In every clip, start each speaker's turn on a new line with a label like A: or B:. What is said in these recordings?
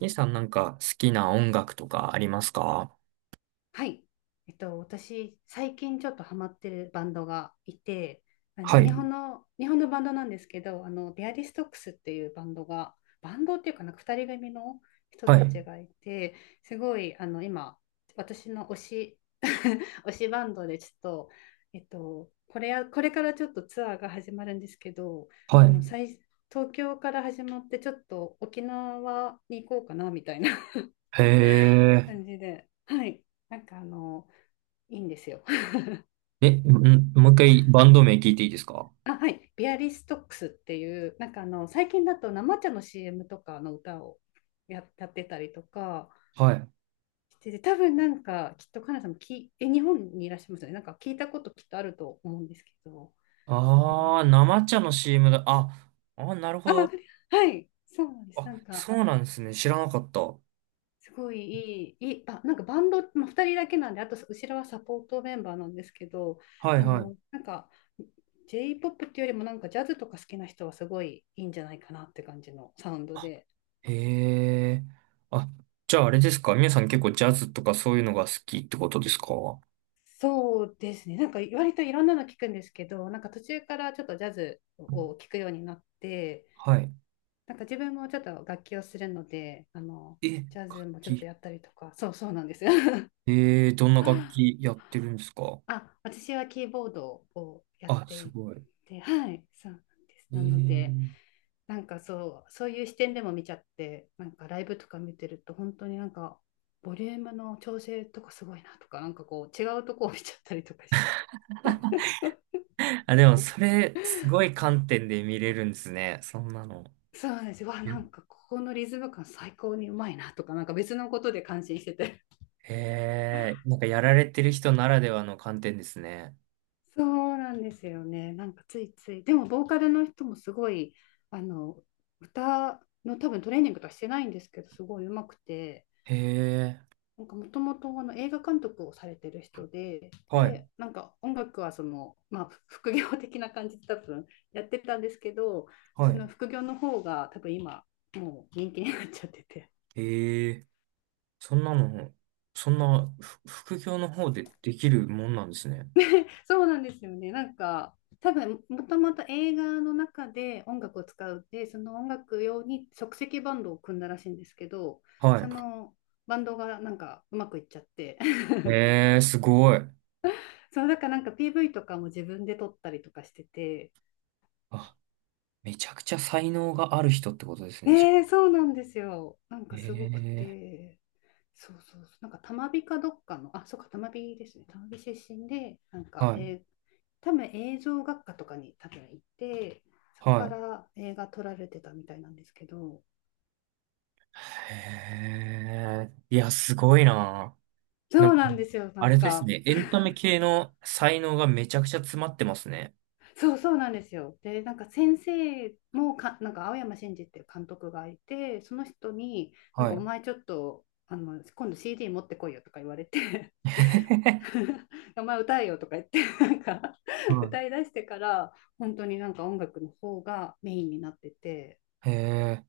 A: イさんなんか好きな音楽とかありますか？
B: はい。私、最近ちょっとハマってるバンドがいて、
A: は
B: 日
A: い、
B: 本の、日本のバンドなんですけど、ビアリストックスっていうバンドが、バンドっていうかなんか2人組の人
A: は
B: た
A: い、
B: ちがいて、すごい、今、私の推し、推しバンドでちょっと、これからちょっとツアーが始まるんですけど、あ
A: は
B: の、
A: い。
B: 最、東京から始まって、ちょっと沖縄に行こうかな、みたいな
A: へ え。
B: 感じで、はい。なんかいいんですよ。
A: え、ん、もう一回バンド名聞いていいですか？
B: あ、はい。ビアリストックスっていう、なんか最近だと生茶の CM とかの歌をやってたりとか
A: はい。
B: してて、多分なんか、きっとカナさんも日本にいらっしゃいますよね。なんか聞いたこときっとあると思うんですけど、あの、
A: ああー、生茶の CM だ。あ、あ、なるほ
B: あ、
A: ど。
B: はい。そうなんです。
A: あ、
B: なんか、
A: そうなんですね。知らなかった。は
B: すごいいい、いい、あ、なんかバンド、まあ、2人だけなんで、あと後ろはサポートメンバーなんですけど、
A: いは
B: なんか J-POP っていうよりもなんかジャズとか好きな人はすごいいいんじゃないかなって感じのサウンドで。
A: い。へえ。あ、じゃああれですか、皆さん結構ジャズとかそういうのが好きってことですか？
B: そうですね、なんか割といろんなの聞くんですけど、なんか途中からちょっとジャズを聞くようになって、
A: はい。
B: なんか自分もちょっと楽器をするので、
A: え、
B: ジャズ
A: 楽
B: もちょっと
A: 器。
B: やったりとか、そうそうなんですよ。
A: ええ、どんな楽器 やってるんですか？
B: あ、私はキーボードをやっ
A: あ、
B: て
A: す
B: い
A: ごい。え
B: て、はい、そうなんです。
A: ー、
B: なので、そういう視点でも見ちゃって、なんかライブとか見てると、本当になんか、ボリュームの調整とかすごいなとか、なんかこう、違うとこを見ちゃったりとかして、
A: あ、でも、それ、すごい観点で見れるんですね。そんなの。
B: そうなんですよ。わ、な
A: ゆ、
B: んかここのリズム感最高にうまいなとか、なんか別のことで感心してて。
A: へえ、なんかやられてる人ならではの観点ですね。
B: そうなんですよね。なんかついつい。でも、ボーカルの人もすごい、あの、歌の多分トレーニングとかしてないんですけど、すごい上手くて、
A: へえ、
B: なんかもともとあの映画監督をされてる人で、
A: はい、
B: で、なんか音楽はその、まあ、副業的な感じで多分やってたんですけど、
A: は
B: その
A: い。
B: 副業の方が多分今、もう人気になっちゃってて
A: へえ、そんなの、そんな、ふ副業の方でできるもんなんですね。
B: そうなんですよね。なんか、多分もともと映画の中で音楽を使うで、その音楽用に即席バンドを組んだらしいんですけど、そ
A: は
B: のバンドがなんかうまくいっちゃって
A: い。へえ、すごい。
B: そうだからなんか PV とかも自分で撮ったりとかしてて、
A: あ、めちゃくちゃ才能がある人ってことですね、じ
B: ねえ、
A: ゃ
B: そうなんですよ。なん
A: あ。へ
B: かすごく
A: え、
B: て、そうそうそう、なんかたまびかどっかの、あ、そうか、たまびですね、たまび出身で、なんか、
A: はい、
B: 多分映像学科とかに多分行って、そこか
A: はい。
B: ら映画撮られてたみたいなんですけど、
A: へえ、いや、すごいな。な
B: そ
A: ん
B: う
A: か、
B: なんですよ、な
A: あ
B: ん
A: れです
B: か、
A: ね。エンタメ系の才能がめちゃくちゃ詰まってますね。
B: そうそうなんですよ。で、なんか先生もか、なんか青山真治っていう監督がいて、その人に、なん
A: は
B: かお
A: い。
B: 前ちょっと、今度 CD 持ってこいよとか言われて お前歌えよとか言って なんか
A: は
B: 歌いだしてから本当になんか音楽の方がメインになってて。
A: い。へえ。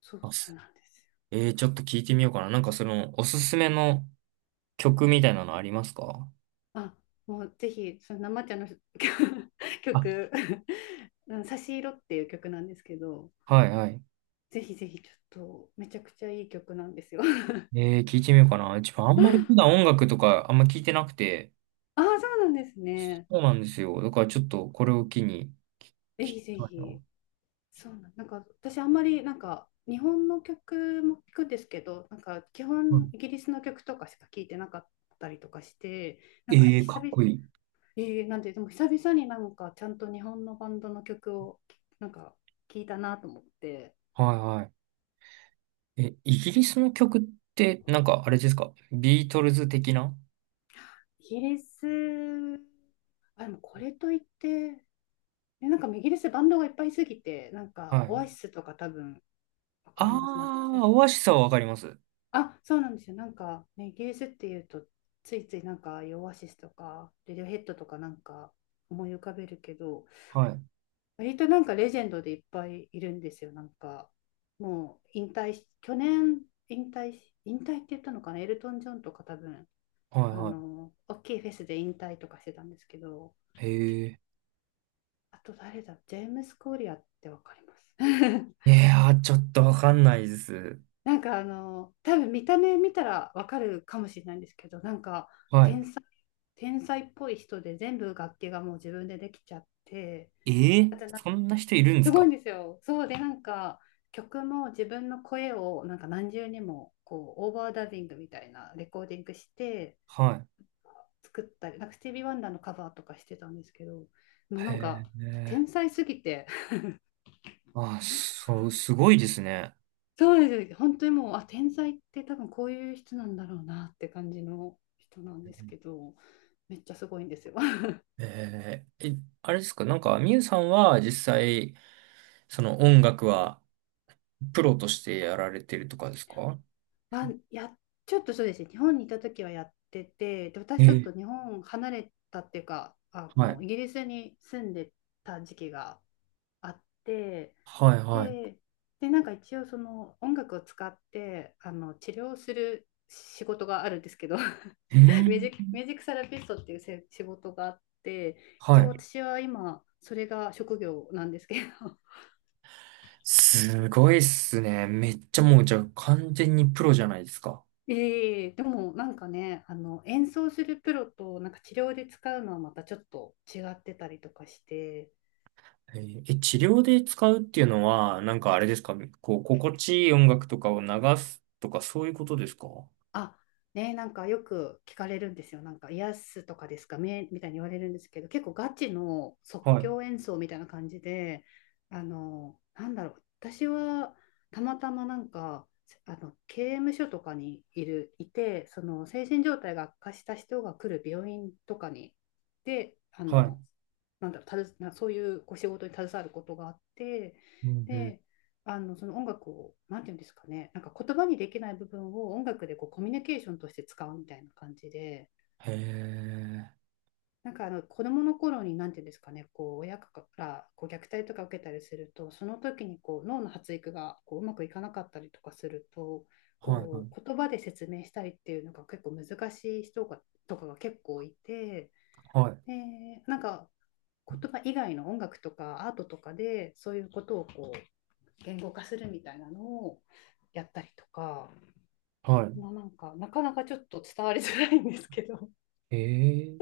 B: そう
A: あ
B: そう
A: す、
B: なんですよ。
A: えー、ちょっと聞いてみようかな。なんかその、おすすめの曲みたいなのありますか？
B: あもうぜひその生茶の
A: あ、
B: 曲差し色」っていう曲なんですけど、
A: はいはい。
B: ぜひぜひちょっとめちゃくちゃいい曲なんですよ。
A: えー、聞いてみようかな。自分あんまり普 段音楽とかあんま聞いてなくて、
B: ああ、そうなんですね。
A: そうなんですよ。だからちょっとこれを機に聞
B: ぜひ
A: き
B: ぜ
A: たい
B: ひ。
A: な。
B: なんか私あんまりなんか日本の曲も聞くんですけど、なんか基
A: う
B: 本
A: ん。
B: イギリスの曲とかしか聞いてなかったりとかして、なんか
A: ええ、
B: 久
A: かっ
B: 々、
A: こいい。
B: えーなんてでも久々になんかちゃんと日本のバンドの曲をなんか聞いたなと思って、
A: はいはい。え、イギリスの曲って、なんかあれですか、ビートルズ的な？
B: イギリス、あ、でもこれといって、なんかイギリスバンドがいっぱいすぎて、なんか
A: はい。
B: オアシスとか多分わかります。
A: ああ、オアシスはわかります。
B: そうなんですよ。なんか、ね、イギリスっていうと、ついついなんか、オアシスとか、レディオヘッドとかなんか思い浮かべるけど、
A: はい。
B: 割となんかレジェンドでいっぱいいるんですよ。なんか、もう引退し、去年引退し、引退って言ったのかな、エルトン・ジョンとか多分、
A: はいは
B: 大きいフェスで引退とかしてたんですけど、
A: い。へえ。
B: あと誰だ、ジェームス・コーリアってわかります？
A: いやー、ちょっとわかんないです。
B: なんか多分見た目見たらわかるかもしれないんですけど、なんか、
A: は
B: 天才っぽい人で全部楽器がもう自分でできちゃって、
A: い。えー、
B: だってな
A: そんな人いるんで
B: す
A: す
B: ごいん
A: か？
B: ですよ。そうでなんか曲も自分の声をなんか何重にもこうオーバーダビングみたいなレコーディングして
A: は
B: 作ったり、なんかスティービー・ワンダーのカバーとかしてたんですけど、もう
A: い。
B: なんか
A: へえ。
B: 天才すぎて
A: あそう、すごいですね。
B: そうです、本当にもう、天才って多分こういう人なんだろうなって感じの人なんですけど、めっちゃすごいんですよ。
A: えー、え、あれですか、なんか、みゆさんは実際、その音楽はプロとしてやられてるとかですか？
B: はや、ちょっとそうですね、日本にいた時はやってて、で、
A: え
B: 私ちょっ
A: ー、
B: と日本離れたっていうか、
A: はい。
B: イギリスに住んでた時期があって、
A: はいはい。
B: で、なんか一応その音楽を使って、治療する仕事があるんですけど
A: うん。
B: ミュージックセラピストっていう仕事があって、
A: は
B: 一応
A: い。
B: 私は今、それが職業なんですけど、
A: すごいっすね。めっちゃもう、じゃあ完全にプロじゃないですか。
B: でもなんかね、演奏するプロとなんか治療で使うのはまたちょっと違ってたりとかして、
A: えー、え、治療で使うっていうのは、なんかあれですか、こう、心地いい音楽とかを流すとか、そういうことですか？は
B: あ、ね、なんかよく聞かれるんですよ。なんか、癒すとかですかねみたいに言われるんですけど、結構ガチの即
A: い、
B: 興演奏みたいな感じで、なんだろう、私はたまたまなんか、刑務所とかにいて、その精神状態が悪化した人が来る病院とかに、で、
A: はい。
B: なんだろう、たずなそういうこう仕事に携わることがあって、
A: うんうん。
B: で、音楽を、なんていうんですかね、なんか言葉にできない部分を音楽でこうコミュニケーションとして使うみたいな感じで、
A: へえ。
B: なんか子どもの頃に、なんていうんですかね、こう親からこう虐待とか受けたりすると、その時にこう脳の発育がこううまくいかなかったりとかすると、
A: はい、は
B: こ
A: い、
B: う言葉で説明したりっていうのが結構難しい人とかが結構いて、
A: はい。
B: でなんか言葉以外の音楽とかアートとかでそういうことをこう言語化するみたいなのをやったりとか、
A: は
B: まあ、なんかなかなかちょっと伝わりづらいんですけど。
A: い。へえ。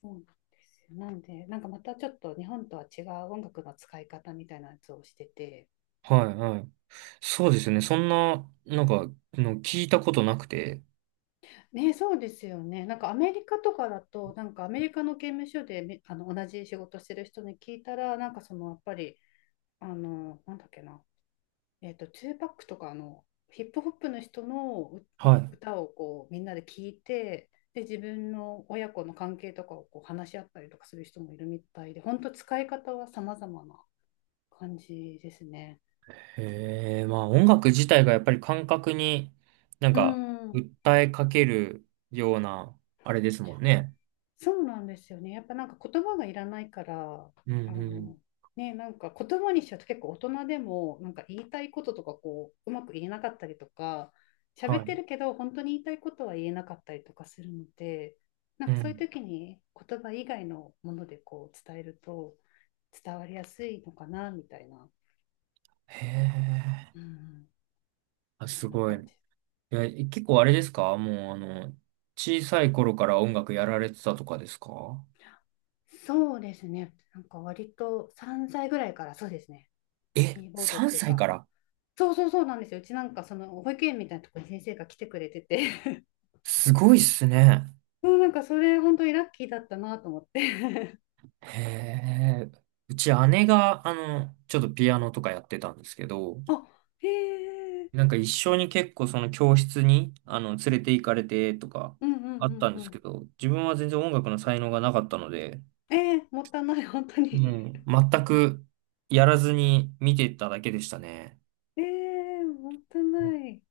B: そうなんですよ。なんでなんかまたちょっと日本とは違う音楽の使い方みたいなやつをしてて、
A: はい、はい。そうですね。そんな、なんか、の聞いたことなくて。
B: ね、そうですよね。なんかアメリカとかだとなんかアメリカの刑務所で、同じ仕事してる人に聞いたらなんかそのやっぱり、なんだっけな、ツーパックとかのヒップホップの人の
A: はい。
B: 歌をこうみんなで聞いて、で、自分の親子の関係とかをこう話し合ったりとかする人もいるみたいで、本当使い方は様々な感じですね。
A: へえ。まあ、音楽自体がやっぱり感覚に、なん
B: う
A: か、
B: ん。
A: 訴えかけるような、あれですもんね。
B: そうなんですよね。やっぱなんか言葉がいらないから、
A: うん
B: あ
A: うん。
B: の、ね、なんか言葉にしちゃうと結構大人でも、なんか言いたいこととかこう、うまく言えなかったりとか、喋
A: は
B: っ
A: い。
B: てるけど、本当に言いたいことは言えなかったりとかするので、なん
A: う
B: かそういう
A: ん。
B: 時に言葉以外のものでこう伝えると伝わりやすいのかな、みたいな。
A: へえ。
B: うん、
A: あ、
B: そ
A: す
B: んな
A: ごい。
B: 感
A: い
B: じ。
A: や結構あれですか、もう、あの、小さい頃から音楽やられてたとかですか？
B: そうですね。なんか割と3歳ぐらいからそうですね。
A: え、
B: キーボードっ
A: 3
B: ていう
A: 歳か
B: か、
A: ら？
B: そうそうそうなんですよ。うちなんかその保育園みたいなところに先生が来てくれてて、
A: すごいっすね。
B: もうなんかそれ本当にラッキーだったなと思って。
A: へえ。うち姉が、あの、ちょっとピアノとかやってたんですけど、
B: あ、へえ、
A: なんか一緒に結構その教室に、あの、連れて行かれてとか
B: うんうん
A: あっ
B: う
A: た
B: ん
A: ん
B: う
A: ですけ
B: ん。
A: ど、自分は全然音楽の才能がなかったので、
B: えー、もったいない、本当
A: う
B: に。
A: ん、全くやらずに見てただけでしたね。
B: えー、もったいない。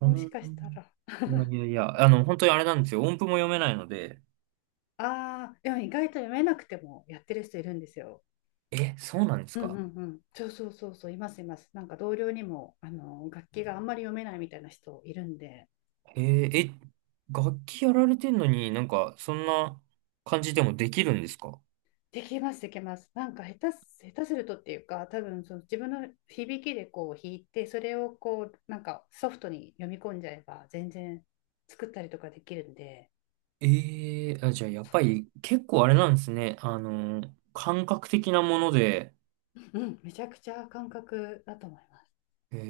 A: う
B: もし
A: ん、
B: かしたら。
A: いやいやいや、あの、本当にあれなんですよ。音符も読めないので。
B: ああ、でも意外と読めなくてもやってる人いるんですよ。
A: え、そうなんです
B: うんう
A: か？
B: んうん。そうそうそうそう、いますいます。なんか同僚にも、楽器があんまり読めないみたいな人いるんで、
A: え、え、楽器やられてんのになんか、そんな感じでもできるんですか？
B: できます、できます。なんか下手するとっていうか、多分その自分の響きでこう弾いて、それをこう、なんかソフトに読み込んじゃえば、全然作ったりとかできるんで、
A: ええ、あ、じゃあやっぱり結構あれなんですね。あの、感覚的なもので、
B: うん、めちゃくちゃ感覚だと思います。
A: えー、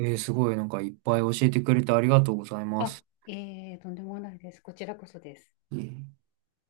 A: えー、すごい、なんかいっぱい教えてくれてありがとうございま
B: あ、
A: す。
B: とんでもないです。こちらこそです。
A: えー